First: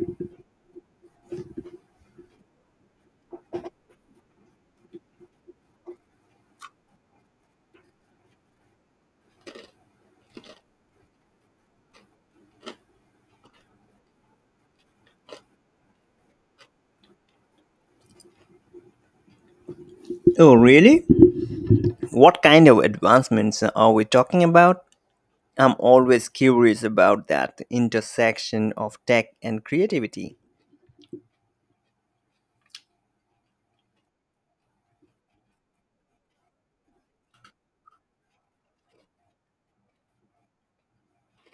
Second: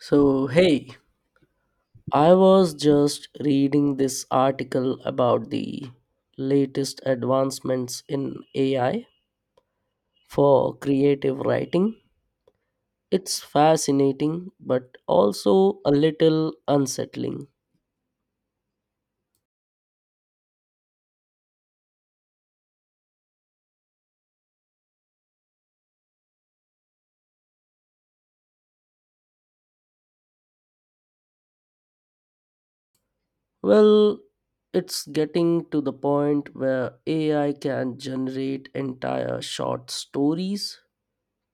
So, hey, I was just reading this article about the latest advancements in AI for creative writing. It's fascinating, but also a little unsettling. Oh, really? What kind of advancements are we talking about? I'm always curious about that intersection of tech and creativity. Well, it's getting to the point where AI can generate entire short stories,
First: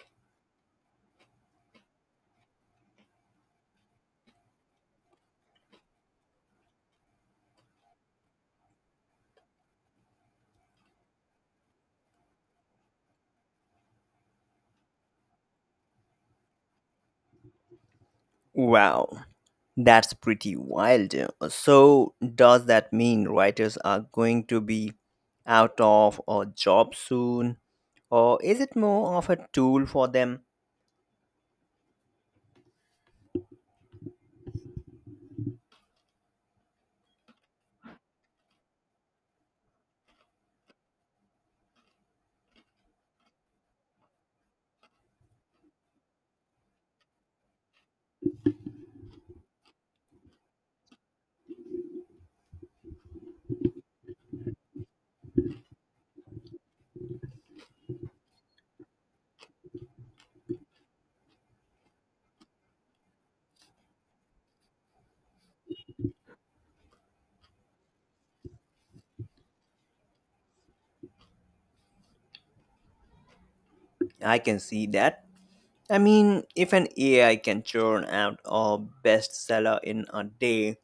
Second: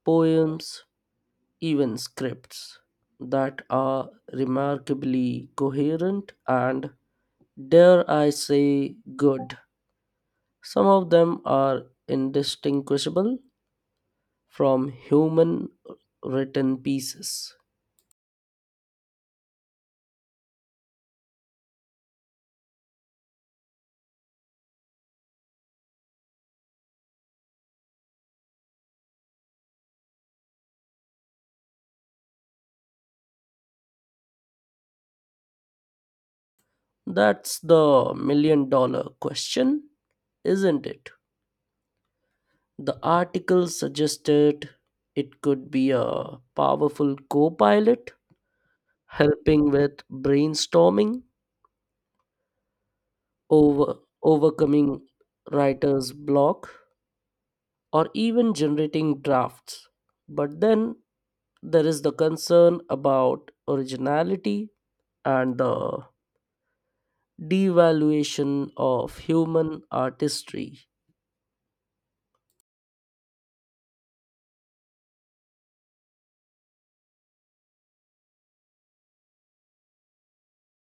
poems, even scripts that are remarkably coherent and, dare I say, good? Some of them are indistinguishable from human written pieces. Wow, that's pretty wild. So, does that mean writers are going to be out of a job soon? Or is it more of a tool for them? That's the $1 million question, isn't it? The article suggested it could be a powerful co pilot, helping with brainstorming, over, overcoming writer's block, or even generating drafts. But then there is the concern about originality and the devaluation of human artistry. I can see that. I mean, if an AI can churn out a bestseller in a day,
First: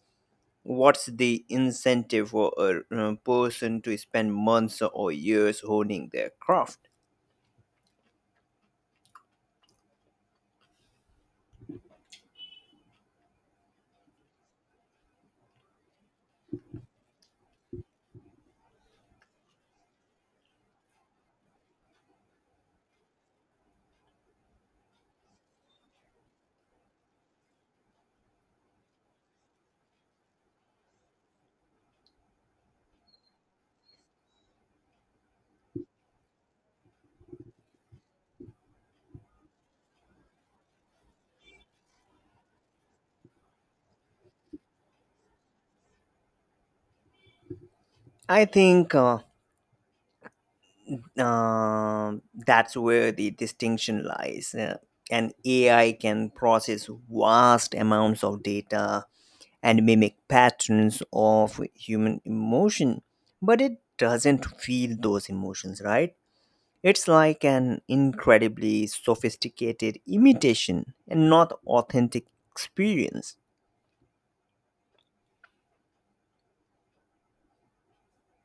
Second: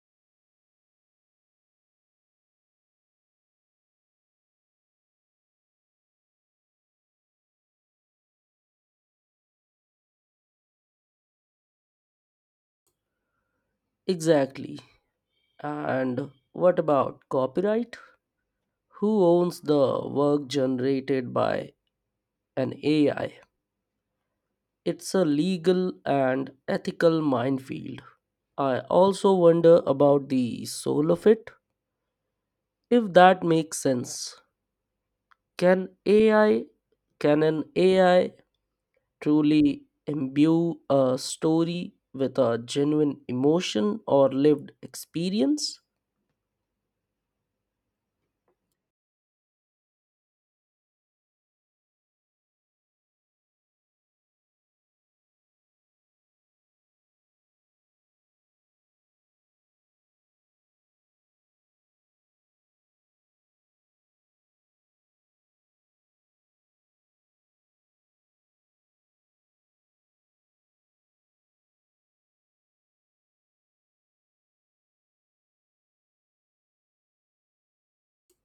what's the incentive for a person to spend months or years honing their craft? Exactly. And what about copyright? Who owns the work generated by an AI? It's a legal and ethical minefield. I also wonder about the soul of it. If that makes sense, can AI can an AI truly imbue a story with a genuine emotion or lived experience? I think that's where the distinction lies, an ai can process vast amounts of data and mimic patterns of human emotion, but it doesn't feel those emotions, right? It's like an incredibly sophisticated imitation and not authentic experience.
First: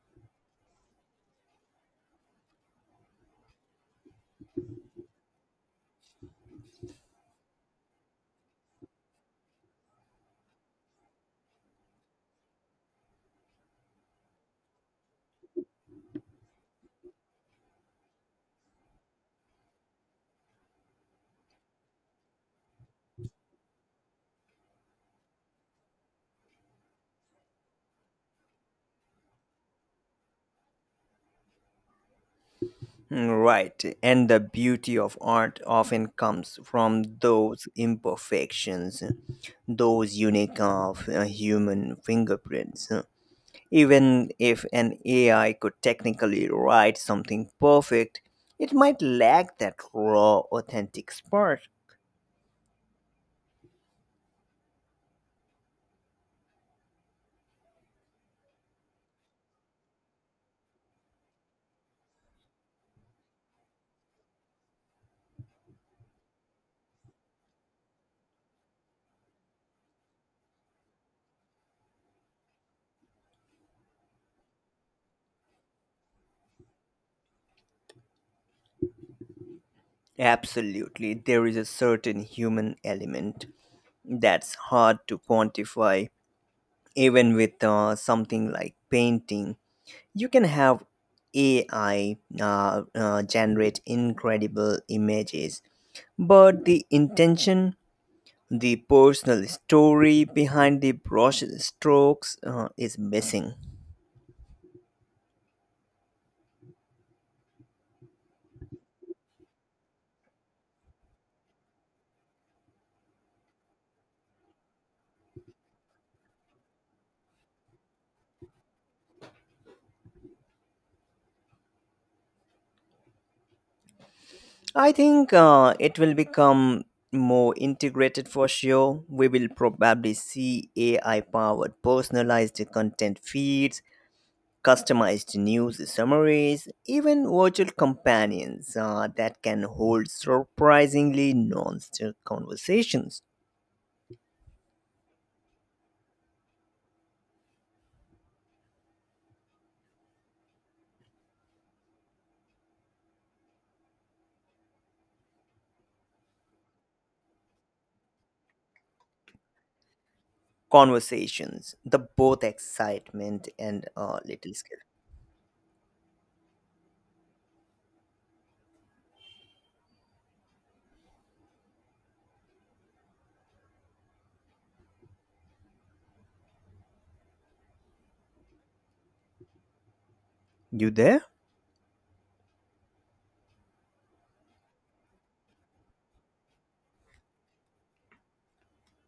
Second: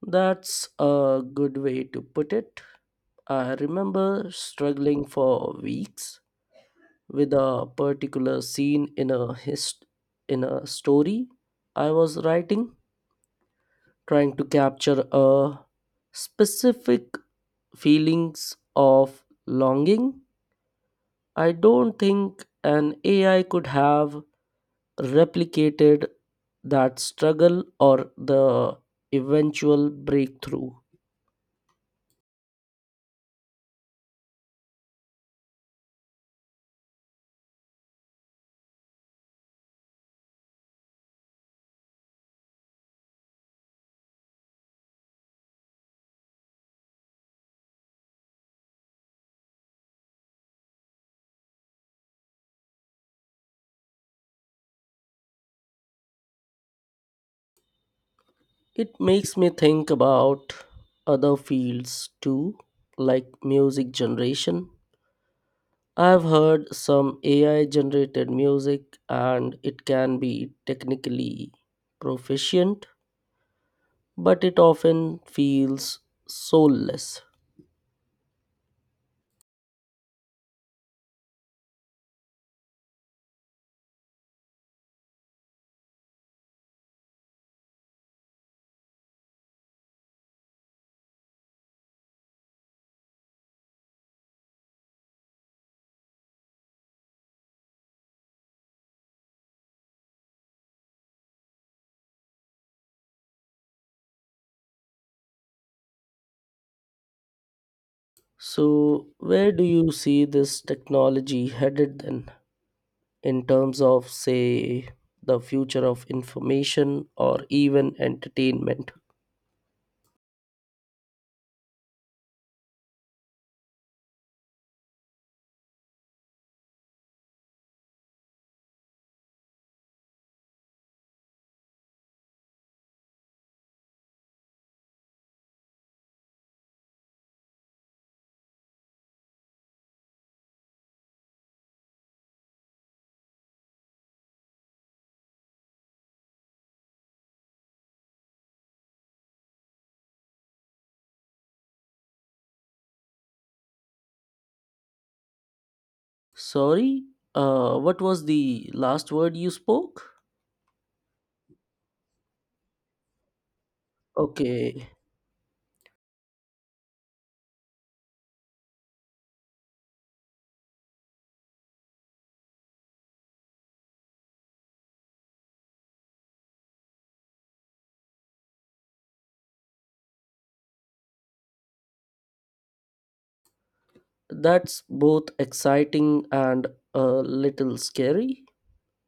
That's a good way to put it. I remember struggling for weeks with a particular scene in a story I was writing, trying to capture a specific feelings of longing. I don't think an AI could have replicated that struggle or the eventual breakthrough. Right, and the beauty of art often comes from those imperfections, those unique of human fingerprints. Even if an AI could technically write something perfect, it might lack that raw, authentic spark. It makes me think about other fields too, like music generation. I've heard some AI generated music and it can be technically proficient, but it often feels soulless. Absolutely, there is a certain human element that's hard to quantify. Even with something like painting, you can have AI generate incredible images, but the intention, the personal story behind the brush strokes is missing. So, where do you see this technology headed then, in terms of, say, the future of information or even entertainment? I think it will become more integrated for sure. We will probably see AI powered personalized content feeds, customized news summaries, even virtual companions that can hold surprisingly nuanced conversations. Sorry, what was the last word you spoke? Conversations, the both excitement and little skill. Okay, You there? that's both exciting and a little scary.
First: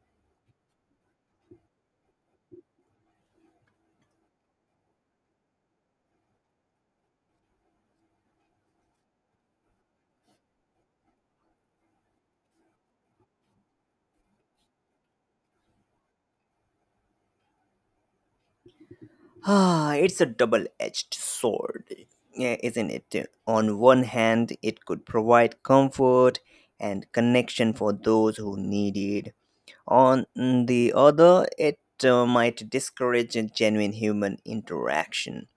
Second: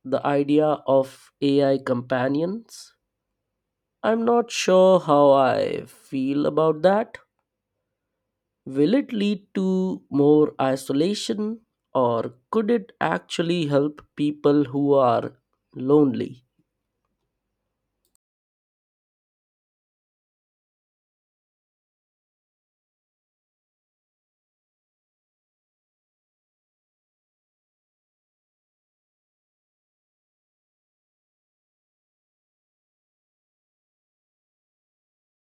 The idea of AI companions. I'm not sure how I feel about that. Will it lead to more isolation or could it actually help people who are lonely? Ah, it's a double-edged sword, yeah, isn't it? On one hand, it could provide comfort and connection for those who need it. On the other, it might discourage a genuine human interaction.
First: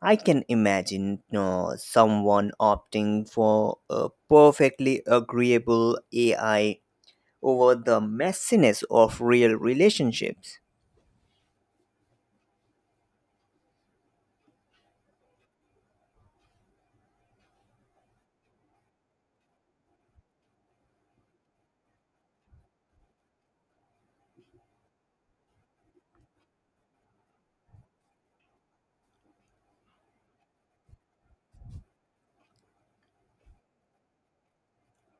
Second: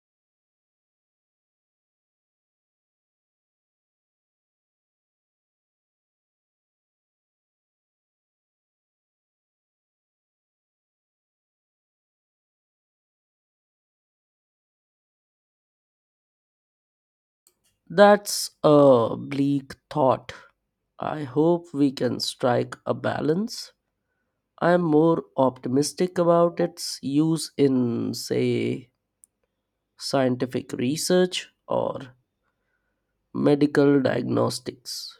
I can imagine someone opting for a perfectly agreeable AI over the messiness of real relationships. That's a bleak thought. I hope we can strike a balance. I'm more optimistic about its use in, say, scientific research or medical diagnostics.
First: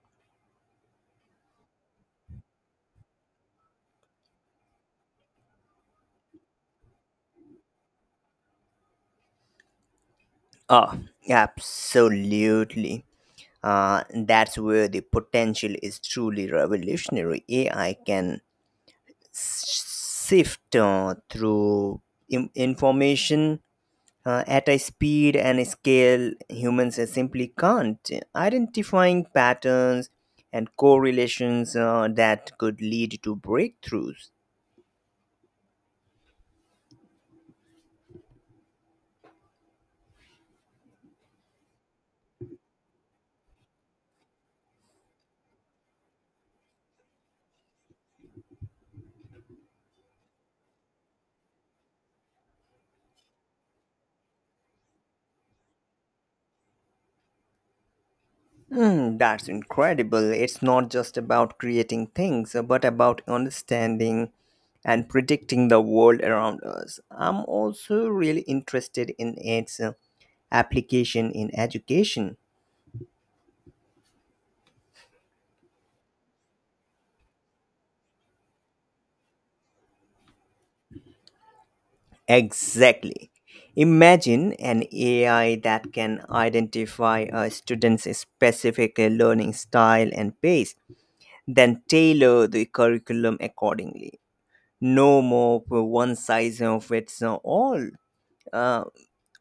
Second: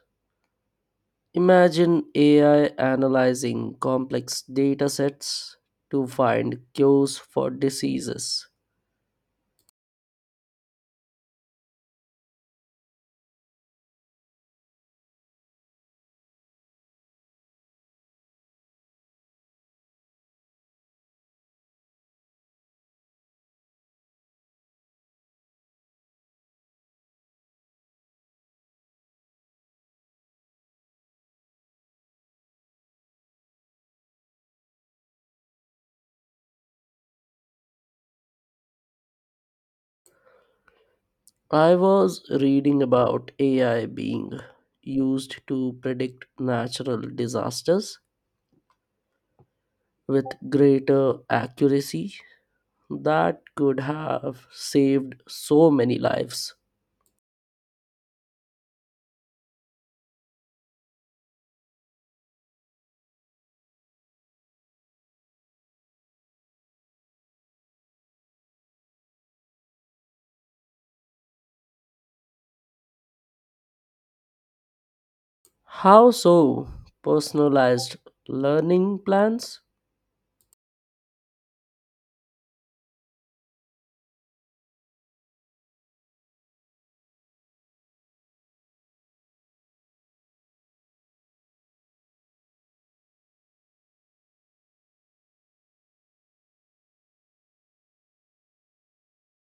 Imagine AI analyzing complex data sets to find cures for diseases. Oh, absolutely. That's where the potential is truly revolutionary. AI can sift through information at a speed and scale humans simply can't, identifying patterns and correlations that could lead to breakthroughs. I was reading about AI being used to predict natural disasters with greater accuracy that could have saved so many lives. Hmm, that's incredible. It's not just about creating things, but about understanding and predicting the world around us. I'm also really interested in its application in education. How so? Personalized learning plans? Exactly. Imagine an AI that can identify a student's specific learning style and pace, then tailor the curriculum accordingly. No more for one size fits all uh,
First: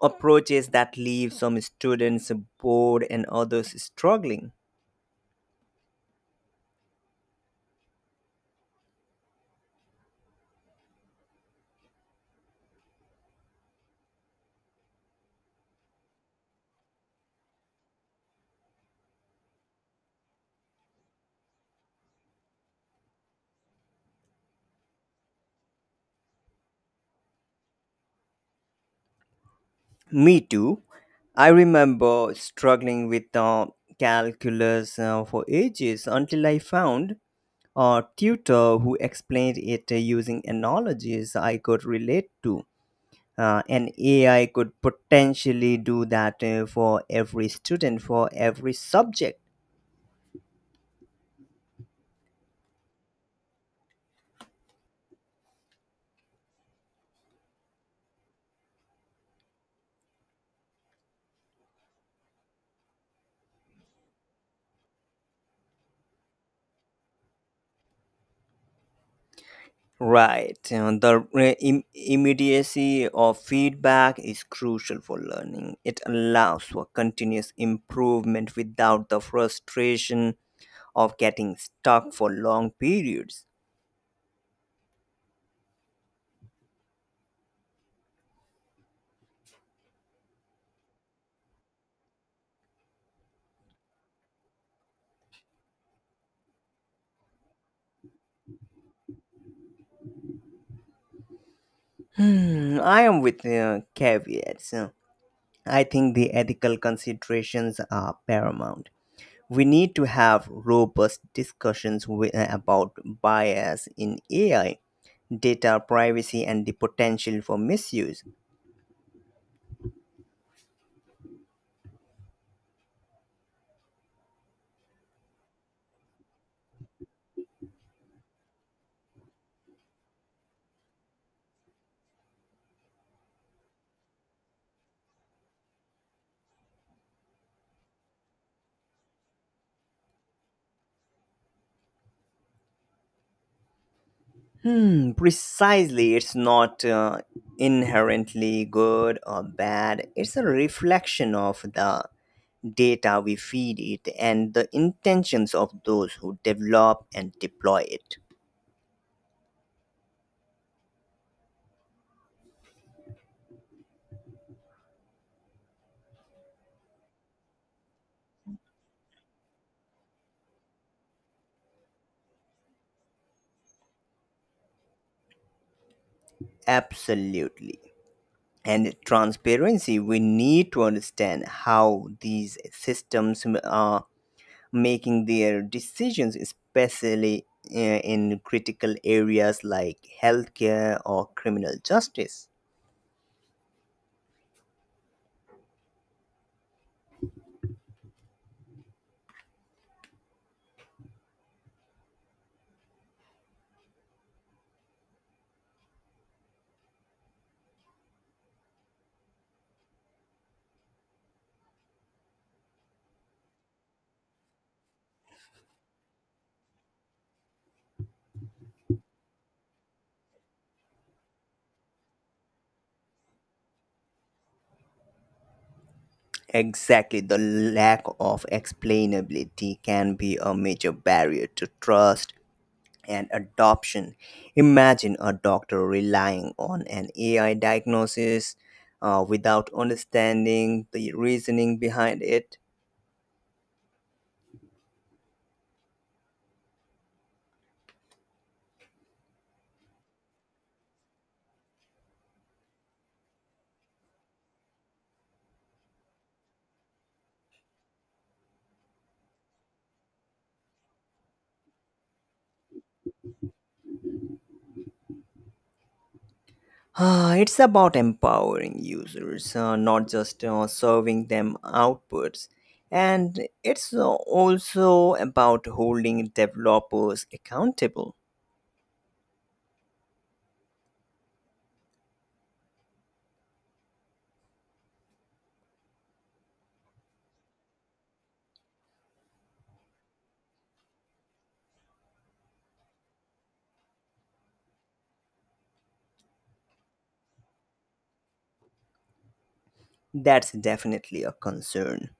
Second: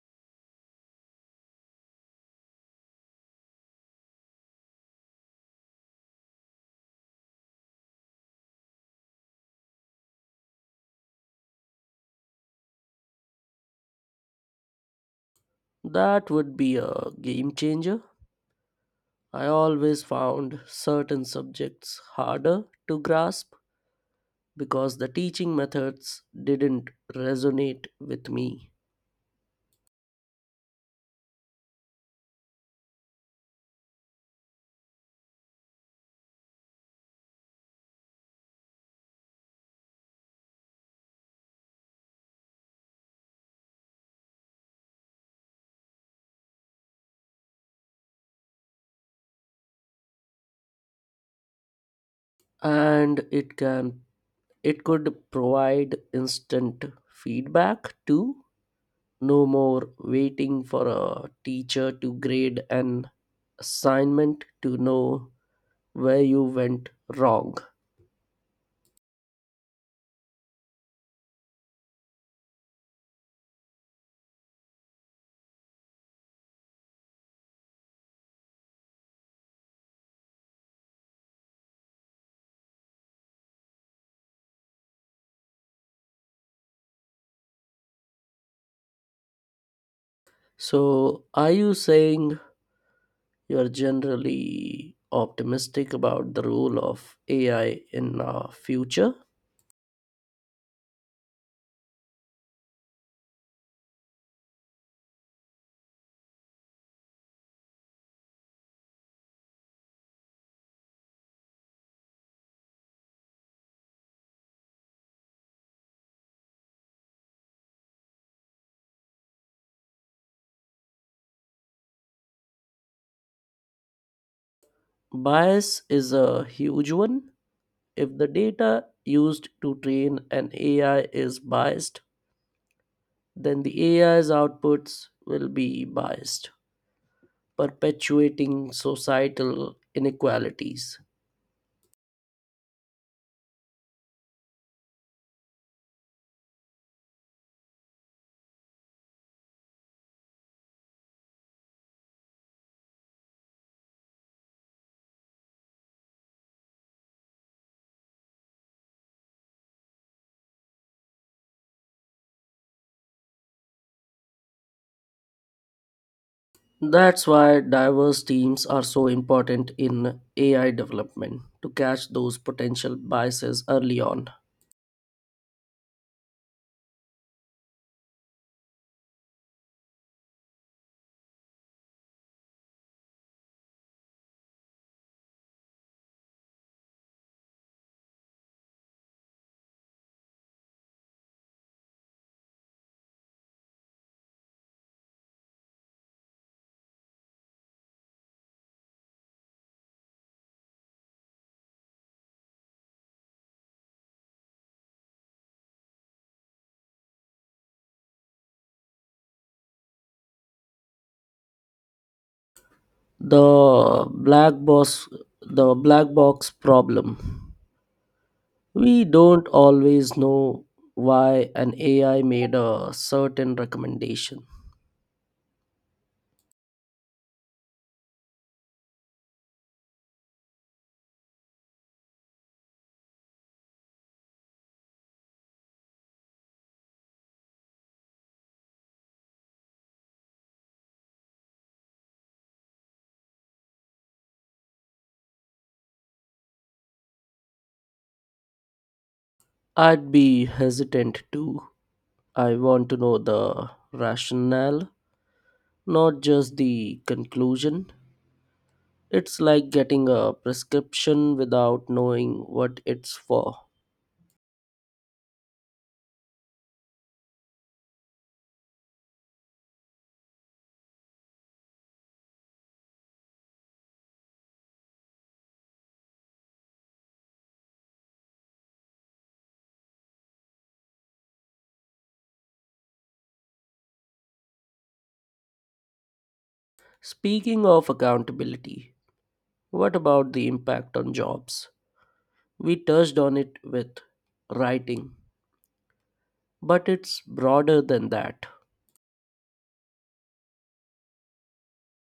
approaches that leave some students bored and others struggling. That would be a game changer. I always found certain subjects harder to grasp because the teaching methods didn't resonate with me. Me too. I remember struggling with calculus for ages until I found Or tutor who explained it using analogies I could relate to. An AI could potentially do that for every student, for every subject. And it could provide instant feedback too. No more waiting for a teacher to grade an assignment to know where you went wrong. Right. You know, the immediacy of feedback is crucial for learning. It allows for continuous improvement without the frustration of getting stuck for long periods. So, are you saying you're generally optimistic about the role of AI in our future? Hmm, I am, with caveats. I think the ethical considerations are paramount. We need to have robust discussions about bias in AI, data privacy, and the potential for misuse. Bias is a huge one. If the data used to train an AI is biased, then the AI's outputs will be biased, perpetuating societal inequalities. Hmm, precisely, it's not inherently good or bad, it's a reflection of the data we feed it and the intentions of those who develop and deploy it. That's why diverse teams are so important in AI development to catch those potential biases early on. Absolutely. And transparency, we need to understand how these systems are making their decisions, especially in critical areas like healthcare or criminal justice. The black box the black box problem. We don't always know why an AI made a certain recommendation. Exactly, the lack of explainability can be a major barrier to trust and adoption. Imagine a doctor relying on an ai diagnosis without understanding the reasoning behind it. I'd be hesitant to. I want to know the rationale, not just the conclusion. It's like getting a prescription without knowing what it's for. It's about empowering users, not just serving them outputs. And it's also about holding developers accountable. Speaking of accountability, what about the impact on jobs? We touched on it with writing, but it's broader than that. That's definitely a concern.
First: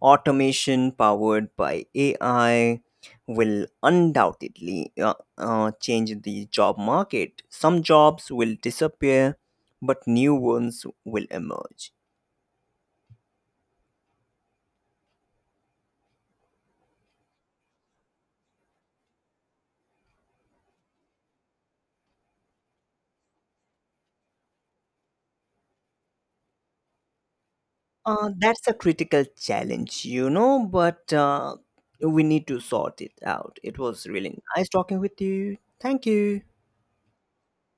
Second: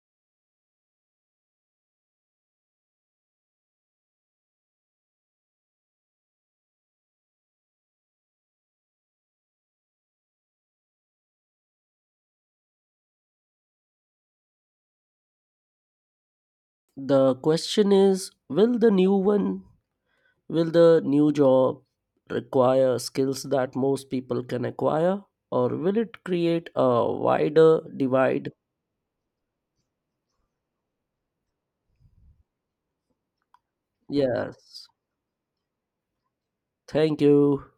Automation powered by AI will undoubtedly change the job market. Some jobs will disappear, but new ones will emerge. The question is will the new job require skills that most people can acquire, or will it create a wider divide? That's a critical challenge, you know, but we need to sort it out. It was really nice Yes. talking with you. Thank you. Thank you.